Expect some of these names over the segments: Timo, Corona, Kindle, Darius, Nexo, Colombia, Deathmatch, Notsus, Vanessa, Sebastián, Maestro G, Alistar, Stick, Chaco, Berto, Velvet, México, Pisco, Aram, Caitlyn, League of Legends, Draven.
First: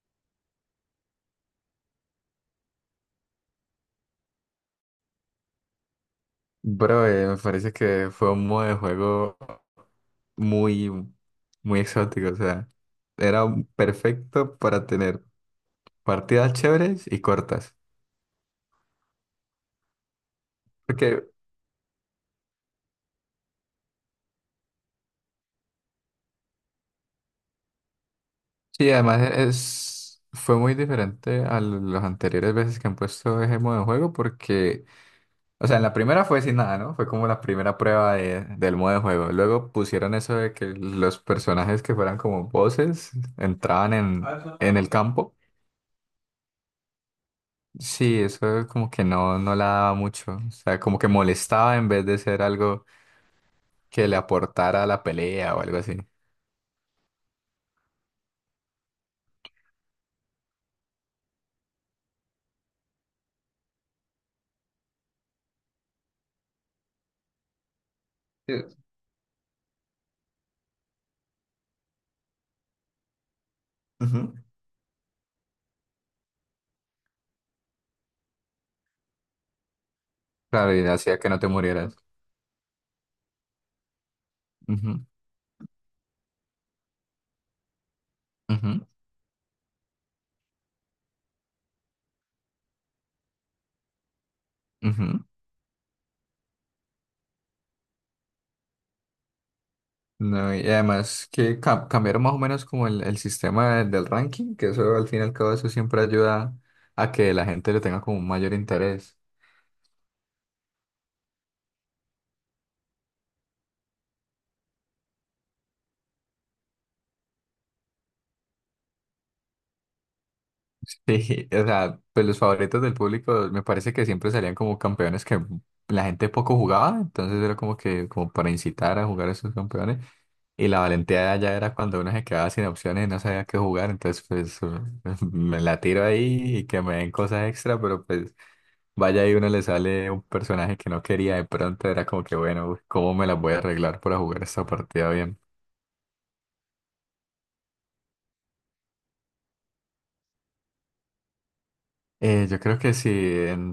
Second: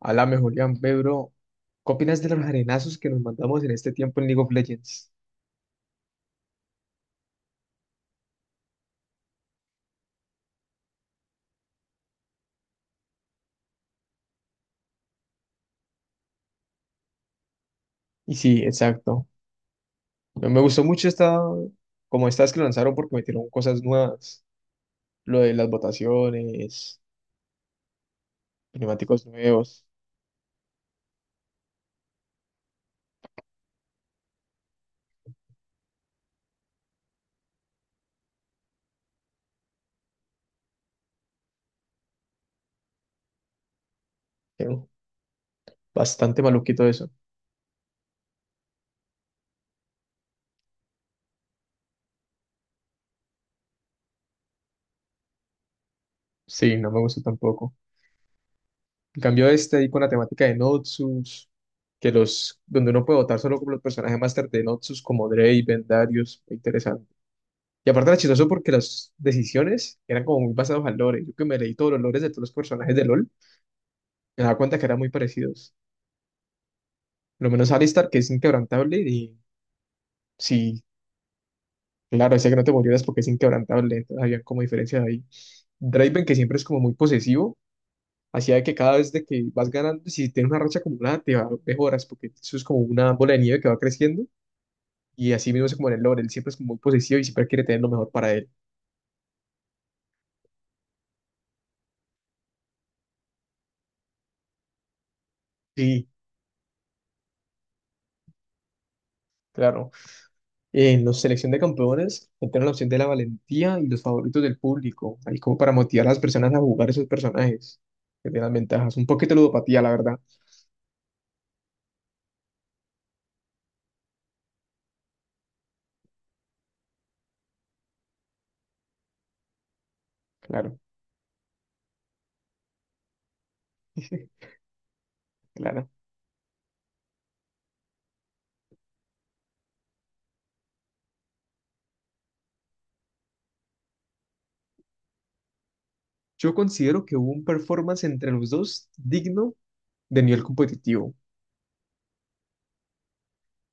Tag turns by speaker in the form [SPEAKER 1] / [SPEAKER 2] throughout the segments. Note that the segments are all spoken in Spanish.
[SPEAKER 1] Alame, Julián, Pedro, ¿qué opinas de los arenazos que nos mandamos en este tiempo en League of Legends?
[SPEAKER 2] Bro, me parece que fue un modo de juego muy, muy exótico. O sea, era perfecto para tener partidas chéveres y cortas.
[SPEAKER 1] Y sí, exacto. Me gustó mucho
[SPEAKER 2] Porque
[SPEAKER 1] esta, como estas que lanzaron porque metieron cosas nuevas. Lo de las votaciones,
[SPEAKER 2] sí, además
[SPEAKER 1] neumáticos nuevos.
[SPEAKER 2] fue muy diferente a las anteriores veces que han puesto ese modo de juego. Porque, o sea, en la primera fue sin nada, ¿no? Fue como la primera prueba del modo de juego. Luego pusieron eso de que los personajes que fueran como voces entraban en
[SPEAKER 1] pero
[SPEAKER 2] el campo.
[SPEAKER 1] Bastante maluquito eso.
[SPEAKER 2] Sí, eso como que no, no la daba mucho. O sea, como que molestaba en vez de ser algo que le aportara a la pelea o algo así.
[SPEAKER 1] Sí, no me gustó tampoco. En cambio este ahí con la temática de Notsus, que los, donde uno puede votar solo con los personajes máster de Notsus como Draven, Darius, muy interesante. Y aparte era chistoso porque
[SPEAKER 2] Sí.
[SPEAKER 1] las decisiones eran como muy basadas al lore. Yo que me leí todos los lores de todos los personajes de LoL,
[SPEAKER 2] Ujú.
[SPEAKER 1] me daba cuenta que eran muy parecidos. Lo menos Alistar, que es inquebrantable, y
[SPEAKER 2] Claro,
[SPEAKER 1] sí,
[SPEAKER 2] y hacía que no te murieras.
[SPEAKER 1] claro, decía que no te murieras porque es inquebrantable, entonces había como diferencias
[SPEAKER 2] Ujú,
[SPEAKER 1] ahí. Draven, que siempre es como muy posesivo, hacía que
[SPEAKER 2] ujú,
[SPEAKER 1] cada vez de que vas ganando, si tienes una racha acumulada, te va, mejoras, porque eso es como una bola de nieve que va creciendo,
[SPEAKER 2] ujú.
[SPEAKER 1] y así mismo es como en el lore, él siempre es como muy posesivo y siempre quiere tener lo mejor para él.
[SPEAKER 2] No, y además que cambiaron más o menos como el sistema del ranking, que eso al fin y al cabo eso siempre
[SPEAKER 1] Sí,
[SPEAKER 2] ayuda a que la gente le tenga como un mayor interés.
[SPEAKER 1] claro. En los selección de campeones entraron la opción de la valentía y los favoritos del público, ahí como para motivar a las personas a jugar esos personajes, que tienen ventajas. Un poquito de ludopatía, la verdad.
[SPEAKER 2] Sí, o sea, pues los favoritos del público me parece que siempre salían como campeones que la gente poco jugaba, entonces era como que como para incitar a jugar a esos campeones y
[SPEAKER 1] Claro,
[SPEAKER 2] la valentía ya era cuando uno se quedaba sin opciones y no sabía qué jugar, entonces pues me la
[SPEAKER 1] claro.
[SPEAKER 2] tiro ahí y que me den cosas extra, pero pues vaya y uno le sale un personaje que no quería, de pronto era como que bueno, uy, ¿cómo me las voy a arreglar para jugar esta partida bien?
[SPEAKER 1] Yo considero que hubo un performance entre los dos digno de nivel competitivo.
[SPEAKER 2] Yo creo que si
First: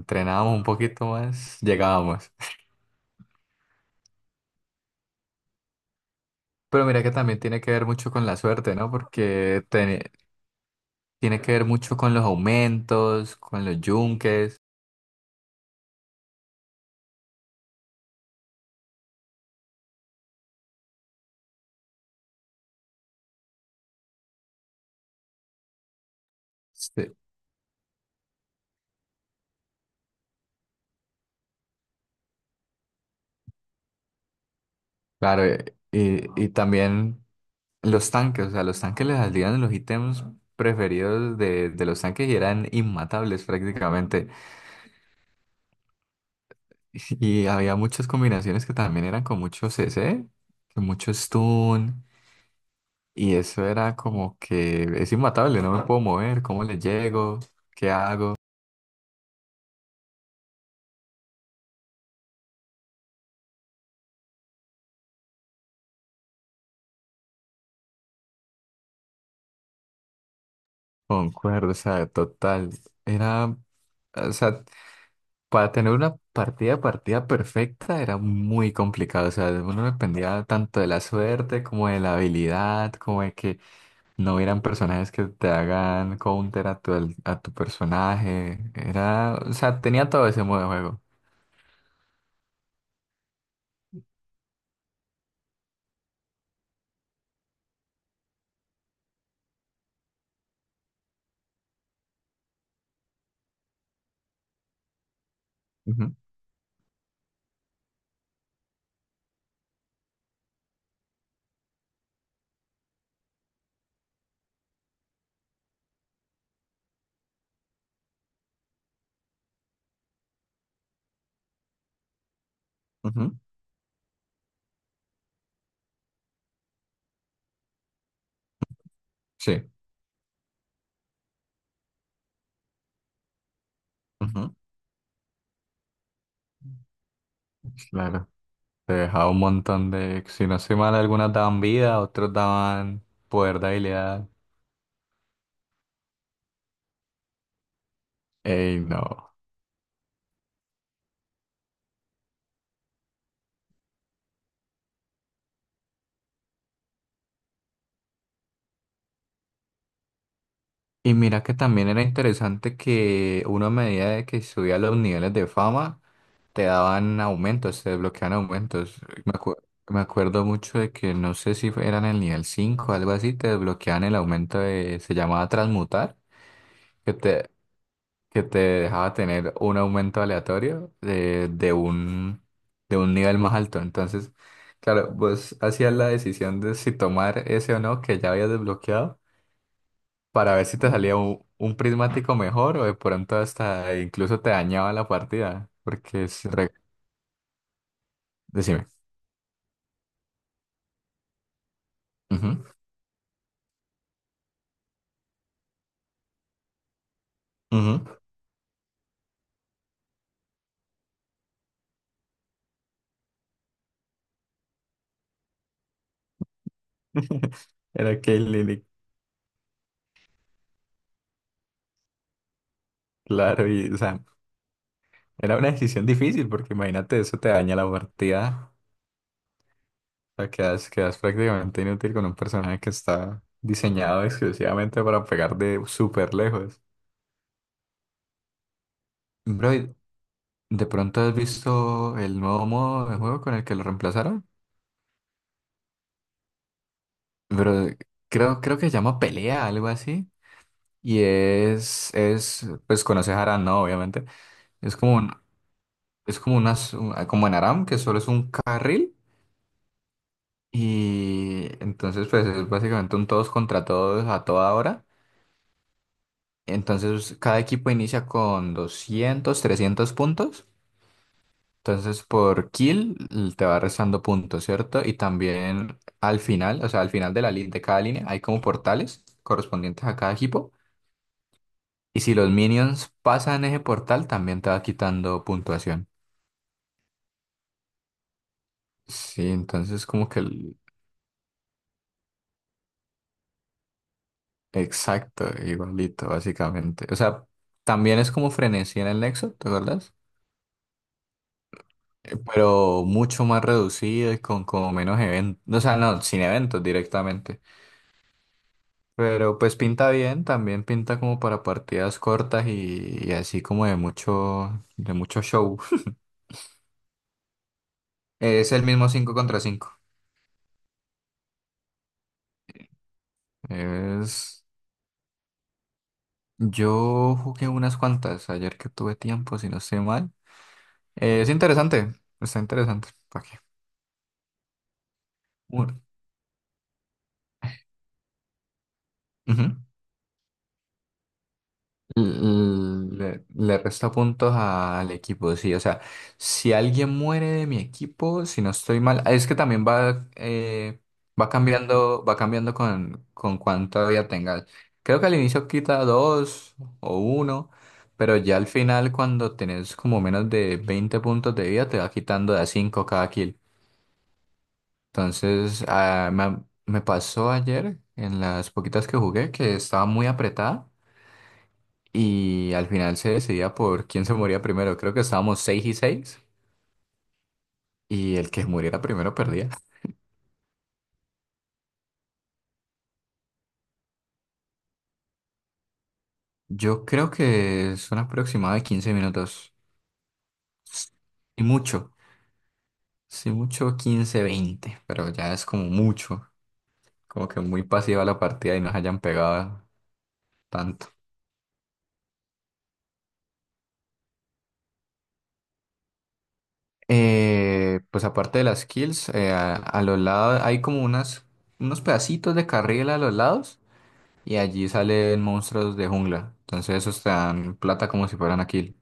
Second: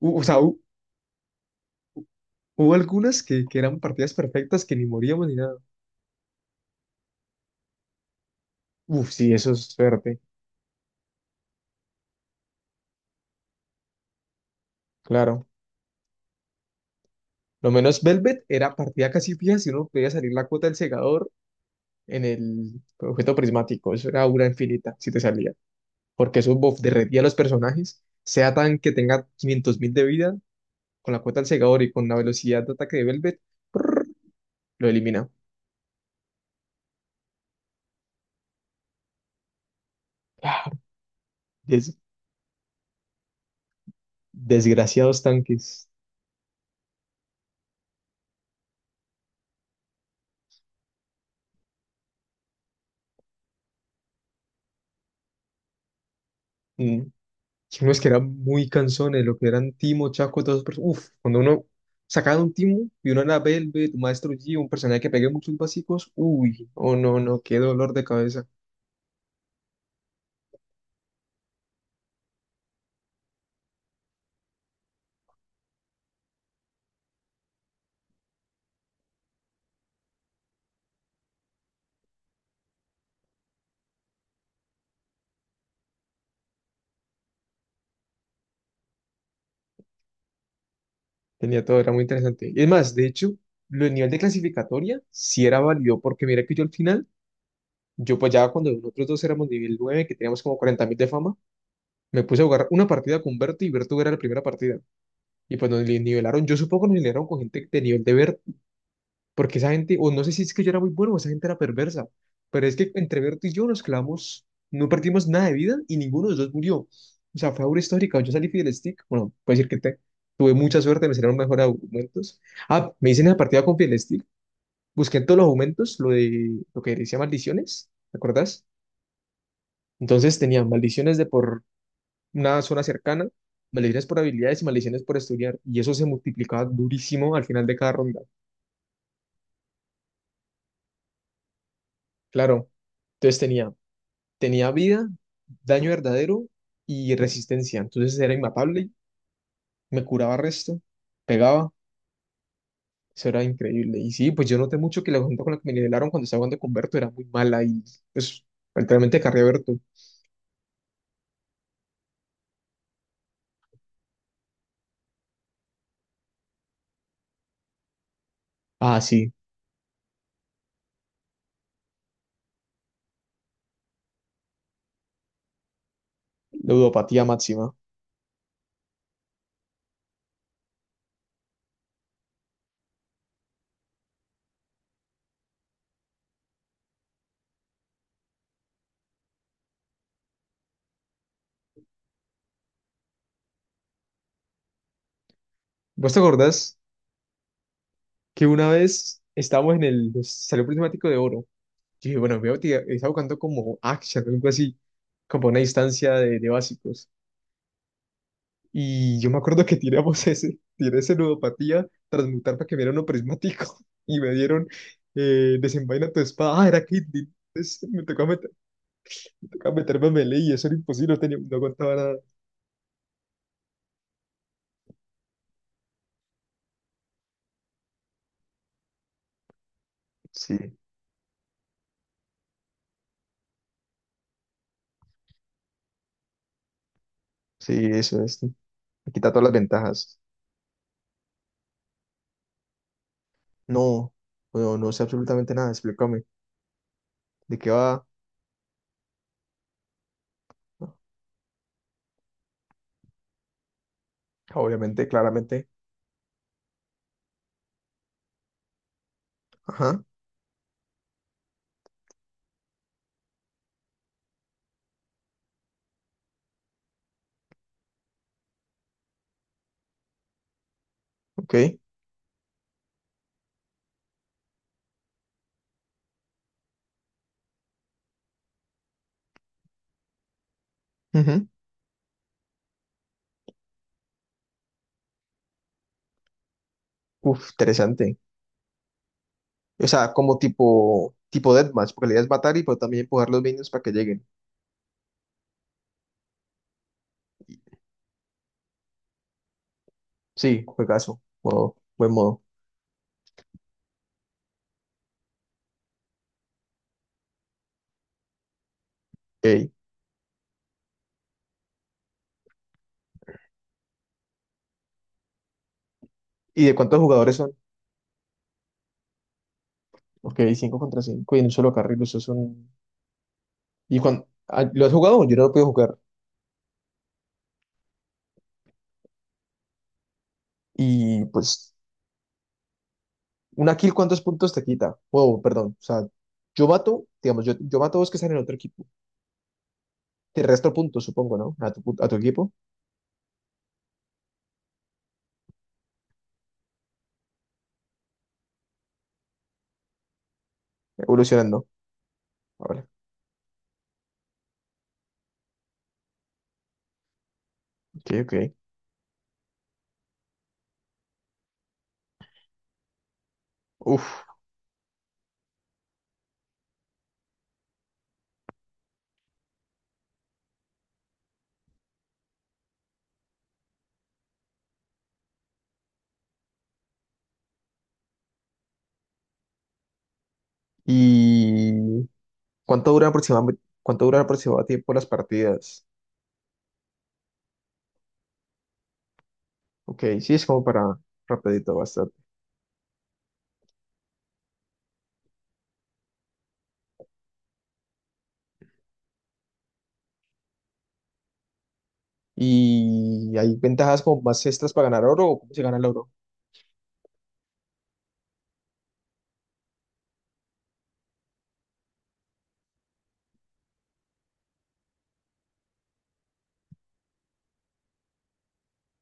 [SPEAKER 1] O sea,
[SPEAKER 2] un poquito más, llegábamos.
[SPEAKER 1] hubo algunas que eran partidas perfectas que ni moríamos ni nada.
[SPEAKER 2] Pero mira que también tiene que ver mucho con la suerte, ¿no?
[SPEAKER 1] Uf, sí, eso
[SPEAKER 2] Porque
[SPEAKER 1] es
[SPEAKER 2] tiene,
[SPEAKER 1] suerte,
[SPEAKER 2] tiene que ver mucho con los aumentos, con los yunques,
[SPEAKER 1] claro. Lo menos Velvet era partida casi fija si uno podía salir la cuota del segador en el objeto prismático. Eso era aura infinita si te salía. Porque eso buff
[SPEAKER 2] este,
[SPEAKER 1] derretía a los personajes, sea tan que tenga 500.000 de vida, con la cuota del segador y con la velocidad de ataque de Velvet, lo elimina.
[SPEAKER 2] claro, y también los tanques, o sea, los tanques les salían los ítems
[SPEAKER 1] Claro,
[SPEAKER 2] preferidos de
[SPEAKER 1] des-
[SPEAKER 2] los tanques y eran inmatables prácticamente.
[SPEAKER 1] desgraciados tanques.
[SPEAKER 2] Y había muchas combinaciones que también eran con mucho c C, con mucho stun, y eso era como que es inmatable, no me puedo mover, ¿cómo le
[SPEAKER 1] Mm,
[SPEAKER 2] llego?
[SPEAKER 1] y
[SPEAKER 2] ¿Qué
[SPEAKER 1] unos que
[SPEAKER 2] hago?
[SPEAKER 1] eran muy cansones, lo que eran Timo, Chaco, todos esos perso- Uf, cuando uno sacaba un Timo y uno era Velvet, un Maestro G un personaje que pegue muchos básicos, uy, oh no, no, qué dolor de cabeza.
[SPEAKER 2] Concuerdo, o sea, total. Era, o sea, para tener una partida, partida perfecta era muy complicado. O sea, uno dependía tanto de la suerte como de la habilidad, como de que no hubieran personajes que te hagan counter a tu, a tu personaje. Era, o sea, tenía todo ese modo de juego.
[SPEAKER 1] Tenía todo, era muy interesante. Y es más, de hecho, lo del nivel de clasificatoria sí era válido, porque mira que yo al final. Yo pues ya cuando nosotros dos éramos nivel 9 que teníamos como 40.000 de fama, me puse a jugar una partida con Berto y Berto era la primera partida. Y pues
[SPEAKER 2] Ujú,
[SPEAKER 1] nivelaron, yo supongo que nos nivelaron con gente de nivel de Berto, porque esa gente, o no sé si es que yo era muy bueno o esa gente era perversa, pero es que entre Berto y yo nos clavamos, no perdimos nada de vida y ninguno de los dos murió. O sea, fue aura histórica, yo salí del stick, bueno, puedo decir que tuve mucha suerte, me salieron mejor argumentos. Ah, me hice en
[SPEAKER 2] ujú,
[SPEAKER 1] la partida con Stick, busqué en todos los argumentos lo de lo que decía maldiciones, ¿te acuerdas?
[SPEAKER 2] sí,
[SPEAKER 1] Entonces tenían maldiciones de por una zona cercana, maldiciones por
[SPEAKER 2] ujú,
[SPEAKER 1] habilidades y maldiciones por estudiar. Y eso se multiplicaba durísimo al final de cada ronda.
[SPEAKER 2] claro. Te dejaba un montón de, si no soy mal, algunas daban vida, otros
[SPEAKER 1] Claro.
[SPEAKER 2] daban
[SPEAKER 1] Entonces
[SPEAKER 2] poder de
[SPEAKER 1] tenía,
[SPEAKER 2] habilidad.
[SPEAKER 1] tenía vida, daño verdadero y resistencia. Entonces era
[SPEAKER 2] Ey,
[SPEAKER 1] inmatable,
[SPEAKER 2] no.
[SPEAKER 1] me curaba resto, pegaba. Eso era increíble. Y sí, pues yo noté mucho que la gente con la que me nivelaron cuando estaba jugando con Berto era muy mala y pues literalmente carré a Berto.
[SPEAKER 2] Y mira que también era interesante que uno a medida de que subía los niveles de fama, te daban aumentos, te desbloqueaban aumentos.
[SPEAKER 1] Ah,
[SPEAKER 2] Me
[SPEAKER 1] sí,
[SPEAKER 2] acu- Me acuerdo mucho de que no sé si eran el nivel 5 o algo así, te desbloqueaban el aumento de, se llamaba transmutar, que
[SPEAKER 1] ludopatía
[SPEAKER 2] te,
[SPEAKER 1] máxima.
[SPEAKER 2] que te dejaba tener un aumento aleatorio de un nivel más alto. Entonces, claro, vos hacías la decisión de si tomar ese o no que ya habías desbloqueado para ver si te salía un prismático mejor o de pronto hasta incluso te dañaba la partida,
[SPEAKER 1] ¿Vos te
[SPEAKER 2] porque
[SPEAKER 1] acordás que una
[SPEAKER 2] Decime.
[SPEAKER 1] vez estábamos en el pues, salió prismático de oro? Sí, bueno, veo
[SPEAKER 2] Ujú,
[SPEAKER 1] que estaba buscando como Action o algo así, como una instancia de básicos.
[SPEAKER 2] ujú.
[SPEAKER 1] Y yo me acuerdo que tiré ese ludopatía, transmutar para que me dieran un prismático y me dieron desenvaina tu espada. Ah, era Kindle. Entonces me
[SPEAKER 2] Era
[SPEAKER 1] tocaba,
[SPEAKER 2] Caitlyn,
[SPEAKER 1] me tocaba meterme a melee y eso era imposible, no, tenía, no aguantaba nada.
[SPEAKER 2] claro, y o sea, era una decisión difícil porque imagínate, eso te daña la partida, o sea,
[SPEAKER 1] Sí,
[SPEAKER 2] quedas, quedas prácticamente inútil con un personaje que está diseñado exclusivamente para pegar de súper lejos.
[SPEAKER 1] sí, eso es. Me quita todas las
[SPEAKER 2] Bro,
[SPEAKER 1] ventajas.
[SPEAKER 2] ¿de pronto has visto el nuevo modo de juego con el que lo
[SPEAKER 1] No,
[SPEAKER 2] reemplazaron?
[SPEAKER 1] no, no sé absolutamente nada, explícame. ¿De qué
[SPEAKER 2] Pero
[SPEAKER 1] va?
[SPEAKER 2] creo que se llama pelea, algo así. Y pues conoces Aram, ¿no? Obviamente. Es
[SPEAKER 1] Obviamente,
[SPEAKER 2] como un,
[SPEAKER 1] claramente.
[SPEAKER 2] es como en Aram, que solo es un carril.
[SPEAKER 1] Ajá,
[SPEAKER 2] Y entonces, pues es básicamente un todos contra todos a toda hora. Entonces, cada equipo inicia con 200 300 puntos.
[SPEAKER 1] ok.
[SPEAKER 2] Entonces, por kill te va restando puntos, ¿cierto? Y también al final, o sea, al final de de cada línea hay como portales correspondientes a cada equipo.
[SPEAKER 1] Ujú.
[SPEAKER 2] Y si los minions pasan ese portal, también te va quitando puntuación.
[SPEAKER 1] Uf, interesante.
[SPEAKER 2] Sí,
[SPEAKER 1] O
[SPEAKER 2] entonces
[SPEAKER 1] sea,
[SPEAKER 2] como
[SPEAKER 1] como
[SPEAKER 2] que el
[SPEAKER 1] tipo, tipo Deathmatch, porque la idea es matar y pero también empujar los minions para que lleguen.
[SPEAKER 2] exacto, igualito, básicamente. O sea,
[SPEAKER 1] Y-
[SPEAKER 2] también es como frenesí en el Nexo, ¿te acuerdas?
[SPEAKER 1] Sí, juegazo. Modo, buen modo.
[SPEAKER 2] Pero mucho más reducido y con como menos eventos. O sea, no, sin eventos directamente. Pero
[SPEAKER 1] Ey.
[SPEAKER 2] pues pinta bien, también pinta como para partidas cortas y así como de mucho show.
[SPEAKER 1] ¿Y de cuántos jugadores son?
[SPEAKER 2] Es el mismo 5 contra cinco.
[SPEAKER 1] Ok, 5 contra 5 y en un solo carril, eso es un. ¿Y cuando?
[SPEAKER 2] Es...
[SPEAKER 1] ¿Lo has jugado? Yo no lo puedo jugar.
[SPEAKER 2] Yo jugué unas cuantas ayer que tuve tiempo, si no estoy mal.
[SPEAKER 1] Y
[SPEAKER 2] Es
[SPEAKER 1] pues,
[SPEAKER 2] interesante, está interesante. ¿Para qué?
[SPEAKER 1] una kill, ¿cuántos puntos te quita? Wow, perdón. O
[SPEAKER 2] Bueno,
[SPEAKER 1] sea, yo, mato, digamos, yo mato a dos que están en otro equipo.
[SPEAKER 2] ujú.
[SPEAKER 1] Te resto puntos, supongo, ¿no? A tu, a tu equipo.
[SPEAKER 2] Le resta puntos al equipo, sí. O sea, si alguien muere de mi equipo, si no estoy mal, es que también va,
[SPEAKER 1] Evolucionando.
[SPEAKER 2] va cambiando
[SPEAKER 1] Ahora.
[SPEAKER 2] con cuánta vida tengas. Creo que al inicio quita 2 o 1,
[SPEAKER 1] Ok, ok.
[SPEAKER 2] pero ya al final, cuando tenés como menos de 20 puntos de vida, te va quitando de a 5 cada kill.
[SPEAKER 1] Uf.
[SPEAKER 2] Entonces, ah, me pasó ayer en las poquitas que jugué que estaba muy apretada. Y al final se decidía por quién se moría primero. Creo que estábamos 6-6 y el que muriera primero perdía.
[SPEAKER 1] Y... cuánto duran aproximadamente tiempo las partidas?
[SPEAKER 2] Yo creo que son aproximadamente de 15 minutos.
[SPEAKER 1] Ok, sí, es como para
[SPEAKER 2] Y
[SPEAKER 1] rapidito
[SPEAKER 2] mucho.
[SPEAKER 1] bastante.
[SPEAKER 2] Sí, mucho 15, 20 pero ya es como mucho. Como que muy pasiva la partida y nos hayan pegado tanto.
[SPEAKER 1] ¿Y hay ventajas como más extras para ganar oro o cómo se gana el oro?
[SPEAKER 2] Pues aparte de las kills, a los lados hay como unas, unos pedacitos de carril a los lados y allí salen monstruos de jungla. Entonces esos te dan plata como si fueran aquí.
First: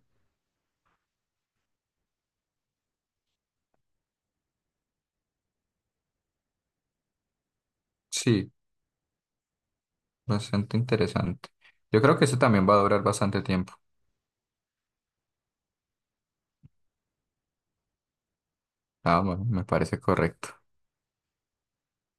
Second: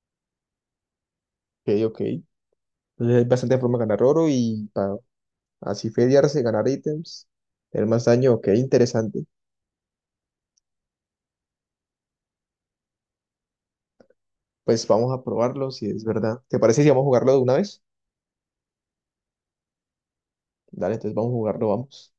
[SPEAKER 1] Ok, ok. Entonces hay bastante forma de ganar oro y para así feriarse, ganar ítems, tener más daño. Ok,
[SPEAKER 2] Sí,
[SPEAKER 1] interesante.
[SPEAKER 2] bastante interesante. Yo creo que eso también va a durar bastante tiempo.
[SPEAKER 1] Pues vamos a probarlo si es verdad. ¿Te parece si vamos a jugarlo de una vez?
[SPEAKER 2] Ah, bueno, me parece correcto.
[SPEAKER 1] Dale, entonces vamos a jugarlo, vamos.